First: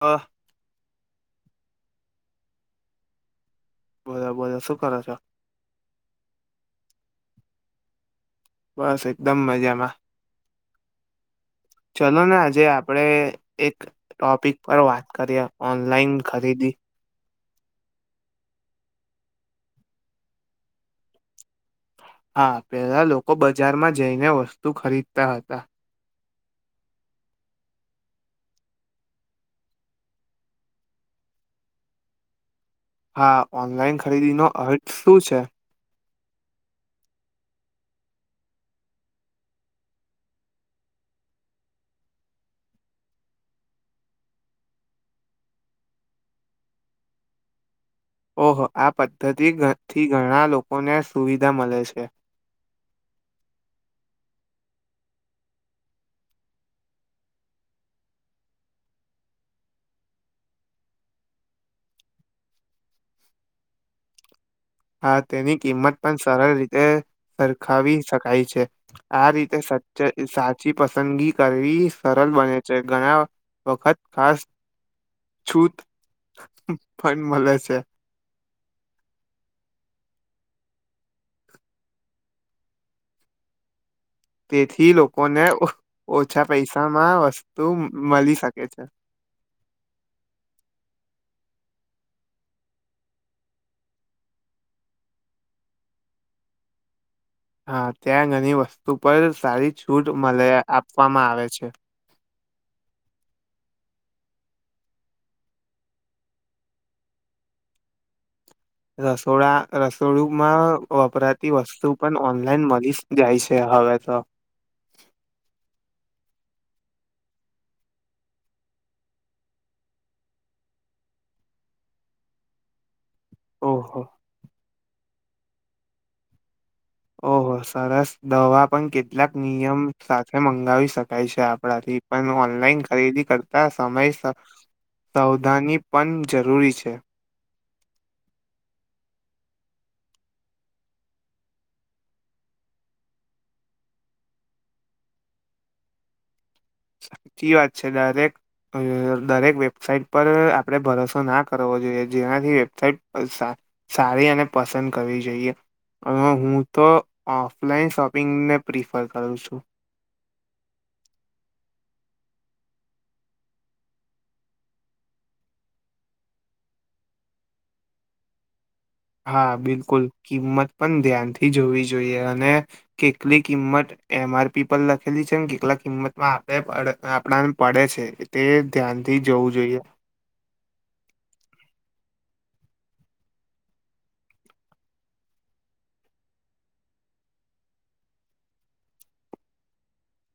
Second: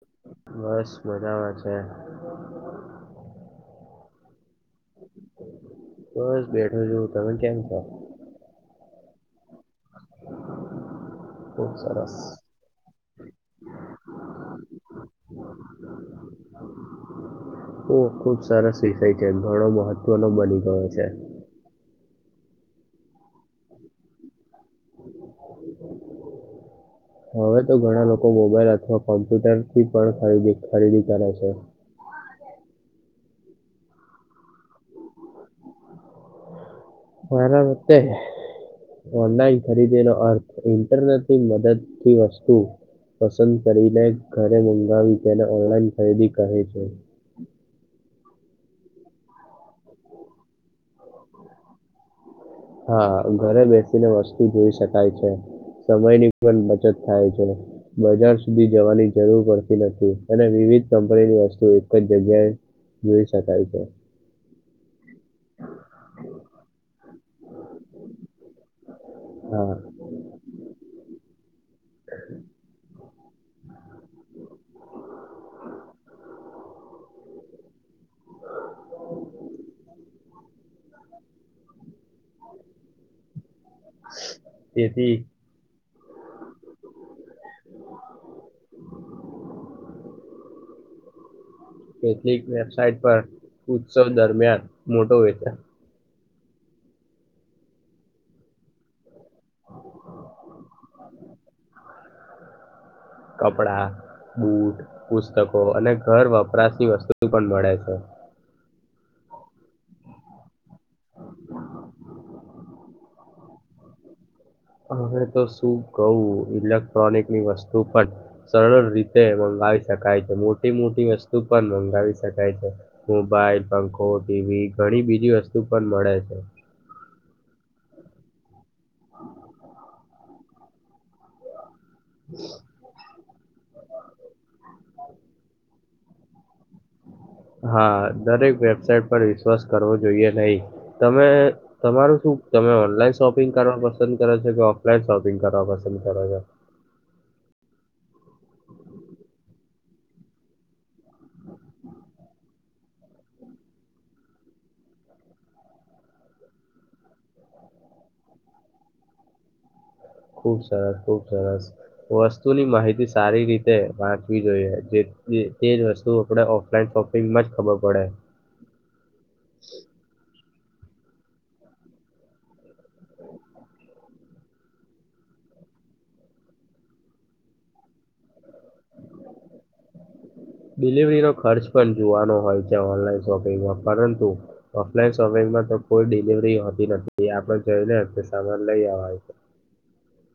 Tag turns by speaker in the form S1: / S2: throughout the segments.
S1: અહ
S2: બસ મજામાં છે.
S1: બોલો બોલૉ.
S2: બસ બેઠો જોવું તમે કેમ છો?
S1: બસ એકદમ મજામાં.
S2: [inaudible]
S1: ચાલો ને, આજે આપણેે એક ટોપિક પર વાત કરીએ ઓનલાઈન ખરીદી.
S2: એ ખુબ સરસ વિષય છે. ઘણો મહત્વનો બની ગયો છે.
S1: હા, પેલા લોકો બજારમાં જઈને વસ્તુ ખરીદતા હતા. [unintelligible]
S2: હવે તો ઘણા લોકો મોબાઈલ અથવા કોમ્પ્યુટર થી પણ ખરીદી કરે છે.
S1: હા, ઓનલાઈન ખરીદીનો અર્થ શું છે?
S2: મારા મતે ઓનલાઈન ખરીદી નો અર્થ ઇન્ટરનેટ ની મદદ થી વસ્તુ પસંદ કરીને ઘરે મંગાવી તેને ઓનલાઈન ખરીદી કહે છે.
S1: ઓહો, આ પદ્ધતિથી ઘણા લોકોને સુવિધા મળે છે.
S2: હા, ઘરે બેસીને વસ્તુ જોઈ શકાય છે. સમયની પણ બચત થાય છે. બજાર સુધી જવાની જરૂર પડતી નથી અને વિવિધ કંપનીની વસ્તુ એક જ જગ્યાએ જોઈ શકાય છે.
S1: હા, તેની કિંમત પણ સરળ રીતે સરખાવી શકાય છે. આ રીતે
S2: હા
S1: સ સાચી પસંદગી કરવી સરળ બને છે. ઘણા વખત ખાસ છૂત પણ મળે છે.
S2: [inaudible]
S1: તેથી લોકોને ઓ ઓછા પૈસા માં વસ્ તુ મળી શકે છે.
S2: કેટલીક વેબસાઇટ પર ઉત્સવ દરમિયાન મોટો વેચાણ
S1: હા, ત્યાં ઘણી વસ્તુ પર સારી છૂટ મળે આપવામાં આવે છે. [unintelligible]
S2: કપડાં, બુટ, પુસ્તકો અને ઘર વપરાશી વસ્તુ પણ મળે છે.
S1: રસોડા રસોડુંમાં વપરાતી વસ્તુ પણ ઓનલાઈન મળીસ જાય છે. હવે તો
S2: હવે તો શું કવું. ઇલેક્ટ્રોનિકની વસ્તુ પણ સરળ રીતે મંગાવી શકાય છે. મોટી મોટી વસ્તુ પણ મંગાવી શકાય છે. મોબાઈલ,
S1: ઓહો
S2: પંખો, ટીવી ઘણી બીજી વસ્તુ પણ મળે છે.
S1: ઓહો, સરસ દવા પણ કેટલાક નિયમ સાથે મંગાવી શકાય છે આપ પણ ઓનલાઈન ખરીદી કર સમય સા સાવધાની પણ જરૂરી છે.
S2: હા, દરેક વેબસાઇટ પર વિશ્વાસ કરવો જોઈએ નહીં. તમે તમારું શું તમે ઓનલાઈન શોપિંગ કરવા પસંદ કરો છો કે ઓફલાઈન શોપિંગ કરવા પસંદ કરો છો?
S1: સાચી વાત છે. દરેક દરેક વેબસાઇટ પર આપડે ભરોસો ના કરવો જોઈએ, જેનાથી વેબસાઇટ પળ સારી અને પસંદ કરવી જોઈએ. હ, હું, તો ઓફલાઈન શોપિંગને પ્રિફર કરું છું.
S2: ખુબ સરસ, ખુબ સરસ વસ્તુની માહિતી સારી રીતે વાંચવી જોઈએ, જે તે જ વસ્તુ આપડે ઓફલાઈન શોપિંગમાં જ ખબર પડે.
S1: હા, બિલકુલ કિંમત પણ ધ્યાનથી જોવી જોઈએ અને કેટલી કિંમત એમ. આર. પી પર લખેલી છે ને કેટલાક કિંમતમાં આપણે આપણાને પડે છે. તે ધ્યાનથી જવું જોઈએ.
S2: ડિલિવરીનો ખર્ચ પણ જોવાનો હોય છે ઓનલાઈન શોપિંગમાં, પરંતુ ઓફલાઈન શોપિંગમાં તો કોઈ ડિલિવરી હોતી નથી. એ આપણે જોઈ ને આપણું સામાન લઈ આવાનુ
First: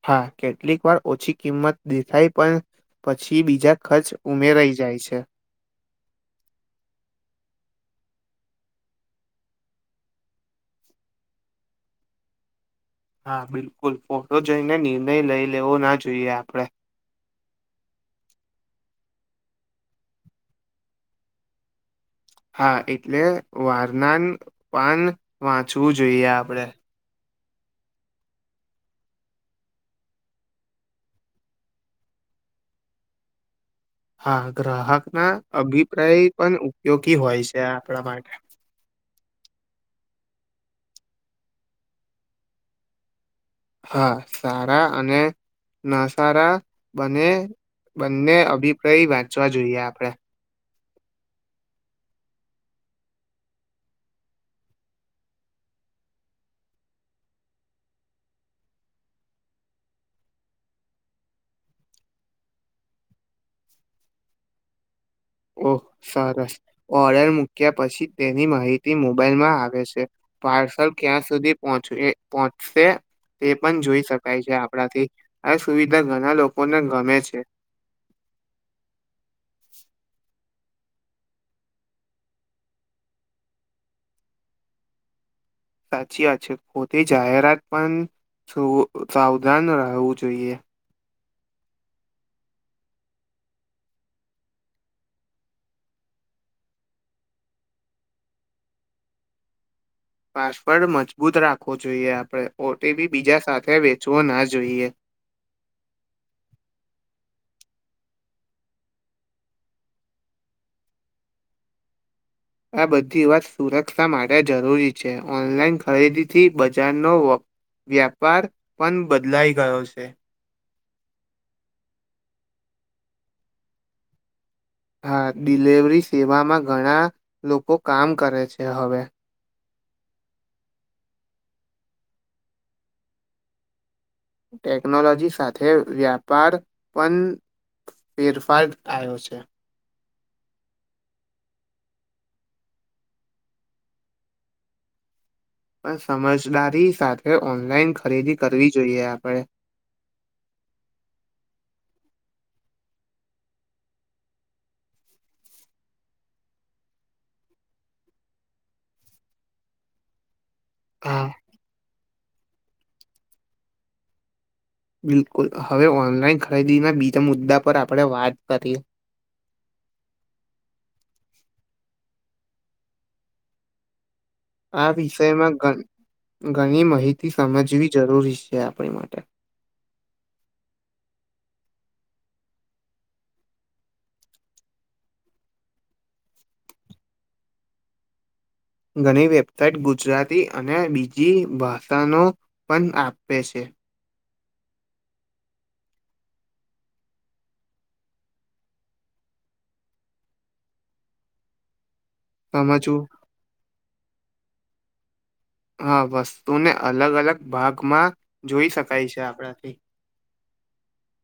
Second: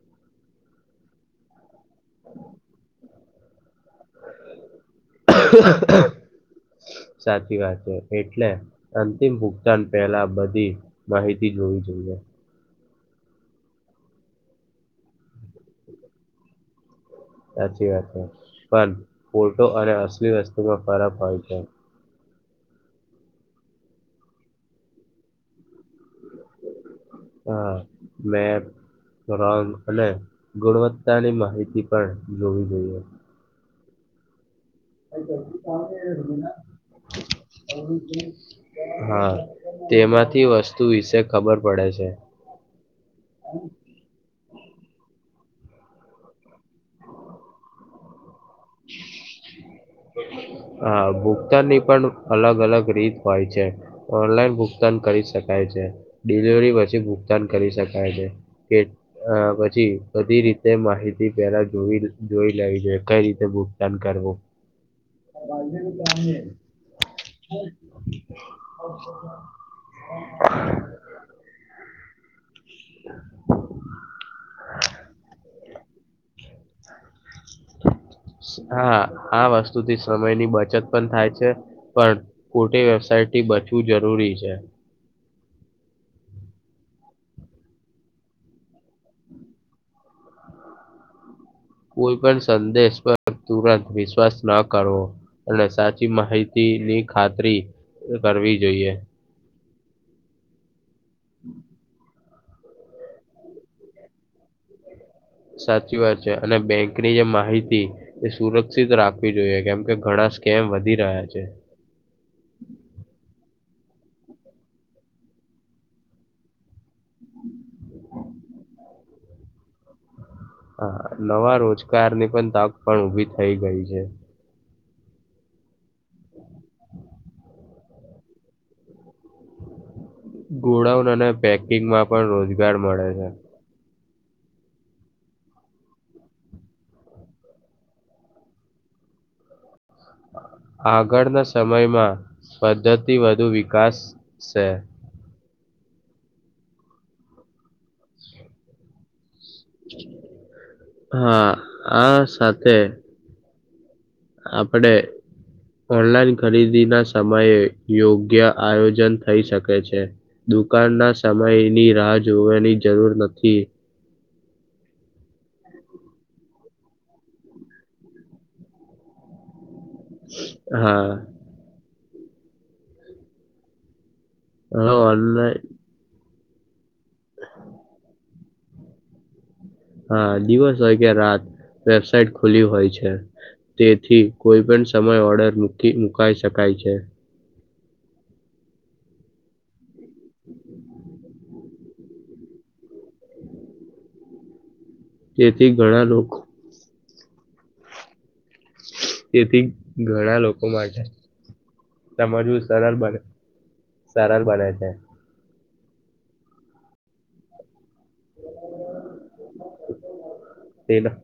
S1: હા, કેટલીક વાર ઓછી કિંમત દેખાય પણ પછી બીજા ખર્ચ ઉમેરાઈ જાય છે
S2: સાચી વાત છે. એટલે અંતિમ ભુગતાન પહેલા બધી માહિતી જોવી જોઈએ.
S1: હા, બિલકુલ ફોટો જોઈને નિર્ણય લઈ લેવો ના જોઈએ આપડે.
S2: સાચી વાત છે. પણ ફોટો અને અસલી વસ્તુમાં ફરક હોય છે.
S1: હા એટલે વારનાન પાન વાંચવું જોઈએ આપડે
S2: હા મે અને ગુણવત્તાની માહિતી પણ જોવી જોઈએ
S1: હાા ગ્રાહક ના અભિપ્રાય પણ ઉપયોગી હોય છે આપણા માટે
S2: હા તેમાંથી વસ્તુ વિશે ખબર પડે છે
S1: હા સારા અને ના સારા બને બંને અભિપ્રાય વાંચવા જોઈએ આપણે
S2: હા ભુગતાન ની પણ અલગ અલગ રીત હોય છે ઓનલાઈન ભુગતાન કરી શકાય છે ડિલિવરી પછી ભુગતાન કરી શકાય છે કે અ પછી બધી રીતે માહિતી પેલા જોઈ લ લેવી જોઈએ કઈ રીતે ભુગતાન કરવું
S1: ઓહ સરસ ઓર્ડર મૂક્યા પછી તેની માહિતી મોબાઈલમાં આવે છે પાર્સલ ક્યાં સુધી પહોંચ પહોચ તે એ પણ જોઈ શકાય છે આપણાથી આ સુવિધા ઘણા લોકો
S2: હા આ વસ્તુ થી સમય ની બચ બચત પણ થાય છે પણ ખોટી વેબસાયટ થી બચવું જરૂરી છે
S1: સાચી વાત છે પોતે જાહેરાત પણ શું સાવધાન રહેવું જોઈએ
S2: કોઈ પણ સંદેશ પર તુરંત વિશ્વાસ ના કરવો અને સાચી માહિતી ની ખાતરી કરવી જોઈએ
S1: પાસવર્ડ મજબૂત રાખવો જોઈએ આપડે પોતે બી બીજા સાથે વેચવો ના જોઈએ
S2: સાચી વાત છે અને બેંકની જે માહિતી એ સુરક્ષિત રાખવી જોઈએ કેમ કે ઘણા સ્કેમ વધી રહ્યા છે
S1: [inaudible] [inaudible] આ બધી વાત સુરક્ષા માટે જરૂરી છે ઓનલાઈન ખરીદીથી બજારનો વ વ્યાપાર પણ બદલાઈ ગયો છે
S2: હા નવા રોજગારની પણ તક પણ ઉભી થઈ ગઈ છે
S1: હા ડિલેવરી સેવામાં ઘણા લોકો કામ કરે છે હવે
S2: ગોડાઉન અને પેકિંગમાં પણ રોજગાર મળે છે
S1: ટેકનોલોજી સાથે વ્યાપાર પણ ફેરફાર થયો છે
S2: આગળના સમયમાં પદ્ધતિ વધુ વિકાસ છે
S1: પણ સમજદારી સાથે ઓનલાઈન ખરીદી કરવી જોઈએ આપણે
S2: હા આ સાથે આપડે ઓનલાઈન ખરીદી ના સમયે યોગ્ય આયોજન થઈ શકે છે દુકાન ના
S1: હા
S2: સમયની રાહ જોવાની જરૂર નથી
S1: બિલકુલ હવે ઓનલાઈન ખરીદીના બીજા મુદ્દા પર આપણે વાત કરીએ [inaudible]
S2: હા
S1: આ
S2: હા
S1: વિષયમાં
S2: ઓનલાઈન
S1: ગન ઘણી માહિતી સમજવી જરૂરી છે આપણી માટે
S2: હા દિવસ હોય કે રાત વેબસાઇટ ખુલી હોય છે તેથી કોઈ પણ સમય ઓર્ડર મુકી મુકાઈ શકાય છે
S1: ઘણી વેબસાઇટ ગુજરાતી અને બીજી ભાષાનો પણ આપે છે
S2: તેથી ઘણા લોકો તેથી ઘણા લોકો માટે સમજવું સરળ બને સરળ બને છે
S1: હા વસ્તુને અલગ અલગ ભાગમાં જોઈ શકાય છે આપણાથી
S2: તેના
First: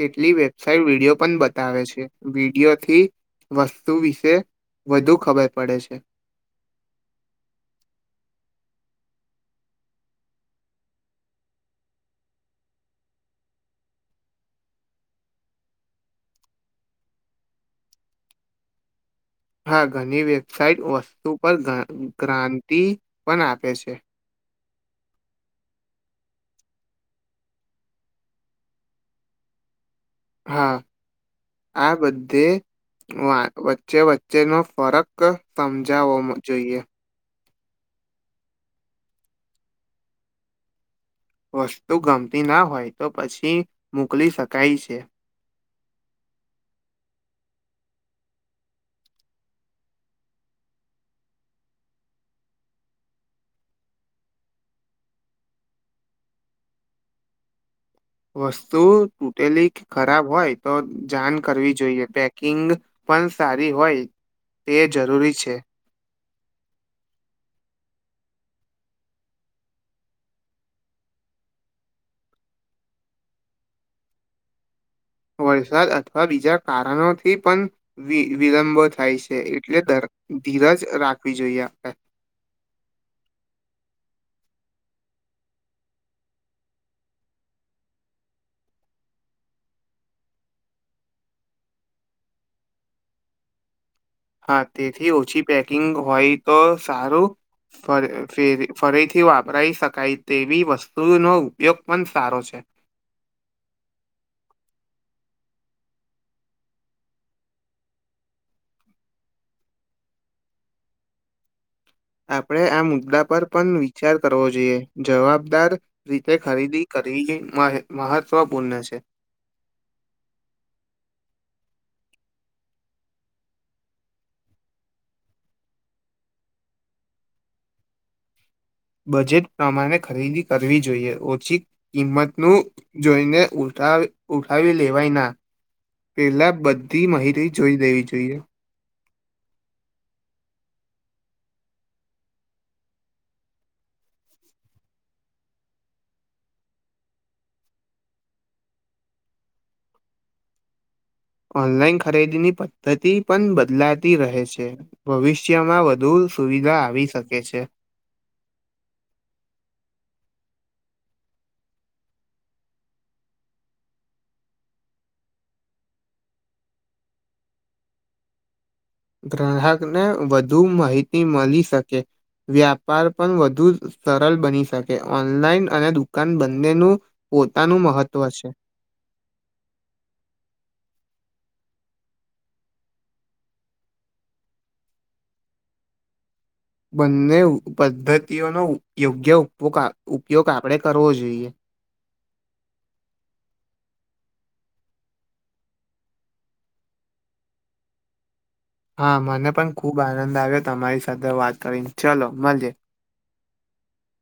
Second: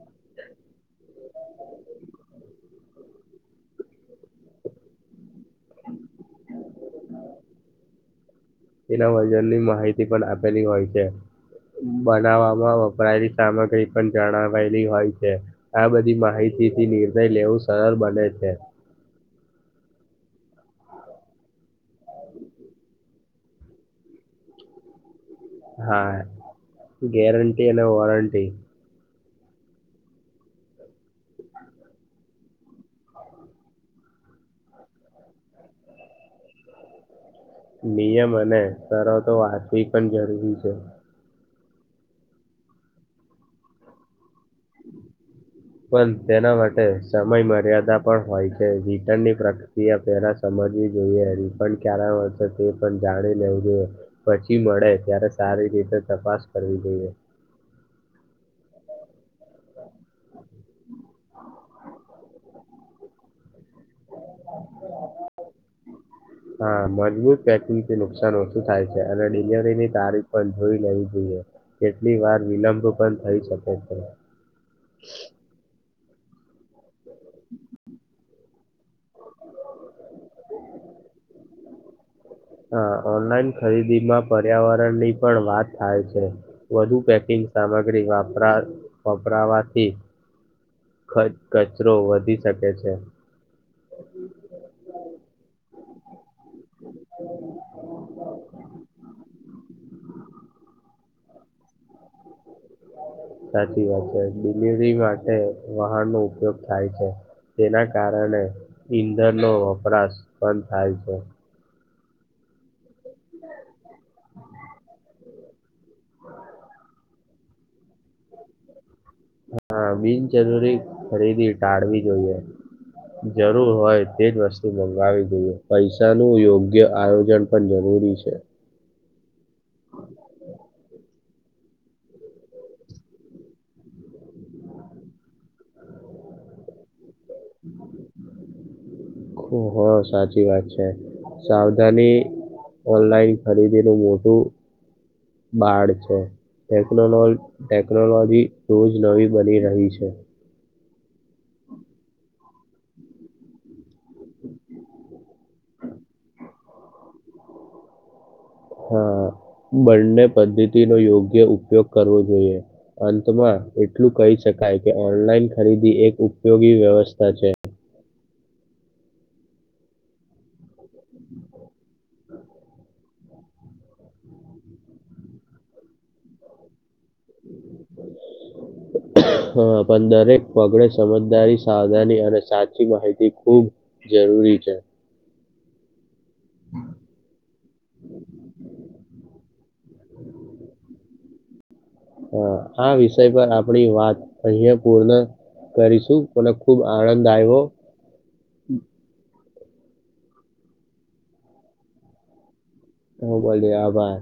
S1: કેટલી વેબસાઇટ વિડિયો બતાવે છે વિડિયોથી વસ્તુ વિશે વધુ ખબર પડે છે
S2: એના વજનની માહિતી પણ આપેલી હોય છે બનાવામાં વપરાયેલી સામગ્રી પણ જણાવેલી હોય છે આ બધી માહિતી થી નિર્ણય લેવું સરળ બને છે
S1: હા ઘણી વેબસાઇટ વસ્તુ પર ગ્રેરનટી પણ આપે છે
S2: હા ગ્રેરનટી અને વોરંટી
S1: હા આ બધે વચ્ચે વચ્ચેનો ફરક સમજાવો જોઈએ
S2: નિયમ અને સરતો વાંચવી પણ જરૂરી છે
S1: વસ્તુ ગમતી ના હોય તો પાછી મોકલી શકાય છે
S2: પણ તેના માટે સમય મર્યાદા પણ હોય છે રિટનની પ્રક્રિયા પહેલા જોઈ રિફડ ક્યારે આવશે તે પણ જાણી લેવું જોઈએ પછી મળે ત્યારે સારી રીતે તપાસ કરવી જોઈએ
S1: [inaudible] વસ્તુ તૂટેલી ખરાબ હોય તો જાણ કરવી જોઈએ પેકિંગ પણ સારી હોય તે જરૂરી છે
S2: હા મજબૂત પેકિંગથી નુકસાન ઓછું થાય છે અને ડિલિવરીની તારીખ પણ જોઈ લેવી જોઈએ કેટલી વાર વિલંબ પણ થઈ શકે છે
S1: [inaudible] વરસાદ અથવા બીજા કારણોથી પણ વિલંબો થાય છે એટલે ધીરજ રાખવી જોઈએ આપે
S2: હા ઓનલાઈન ખરીદીમાં પર્યાવરણ ની પણ વાત થાય છે વધુ પેકિંગ સામગ્રી વપરા વપરાવાથી
S1: [inaudible]
S2: કચરો વધી શકે છે
S1: હા તેથી ઓછી પેકિંગ હોય તો સારું ફર ફેરી ફરીથી વાપરાઈ શકાય તેવી વસ્તુનો ઉપયોગ પણ સારો છે
S2: સાચી વાત છે ડિલિવરી માટે વાહન નો ઉપયોગ થાય છે. તેના કારણે ઈંધણનો વપરાશ બંધ થાય છે.
S1: આપડે આ મુ દ્દા પર પણ વિચાર કરવો જોઈએ જવાબદાર રીતે ખરીદી કર વીએ મહે મહત્વપૂર્ણ છે.
S2: હા બિનજરૂરી ખરીદી ટાળવી જોઈએ. જરૂર હોય તેજ વસ્તુ મંગાવી દઈએ પૈસા નું યોગ્ય આયોજન પણ જરૂરી જરૂરી છે.
S1: બજેટ પ્રમાણે ખરીદી કરવી જોઈએ ઓછી કિંમત નું જોઈને ઉલટા ઉઠાવી લેવાય ના પેલા બ ધી માહિતી જોઈ લેવી જોઈએ.
S2: હ સાચી વાત છે સાવધાની ઓનલાઈન ખરીદી નું મોટું બાર છે. ટેકનોલો ટેકનોલોજી રોજ નવી બની રહી છે.
S1: ઓનલાઈન ખરીદી ની પદ્ધતિ પણ બદલાતી રહે છે. ભવિષ્યમાં વધુ સુવિધા આવી શકે છે.
S2: હા બંને પદ્ધતિ નો યોગ્ય ઉપયોગ કરવો જોઈએ. અંતમાં એટલું કહી શકાય કે ઓનલાઈન ખરીદી એક ઉપયોગી વ્યવસ્થા છે.
S1: [inaudible] ગ્રાહકને વધુ માહિતી મળી શકે. વ્યાપાર પણ વધુ સરળ બની શકે ઓનલાઈન અને દુકાન બંનેનું પોતાનું મહત્વ છે
S2: હા પણ દરેક પગડે સમજદારી સાવધાની અને સાચી માહિતી ખૂબ જરૂરી છે.
S1: બંને પદ્ધતિઓનો યોગ્ય ઉપયોગ આપણે કરવો જોઈએ.
S2: હ આ વિષય પર આપણી વાત અયાં પૂર્ણ કરીશું મને ખુબ આનંદ આયવો.
S1: હા મને પણ ખુબ આનંદ આવ્યો તમારી સાથે વાત કરીને ચલો મળીએ.
S2: હ બોલીએ આભાર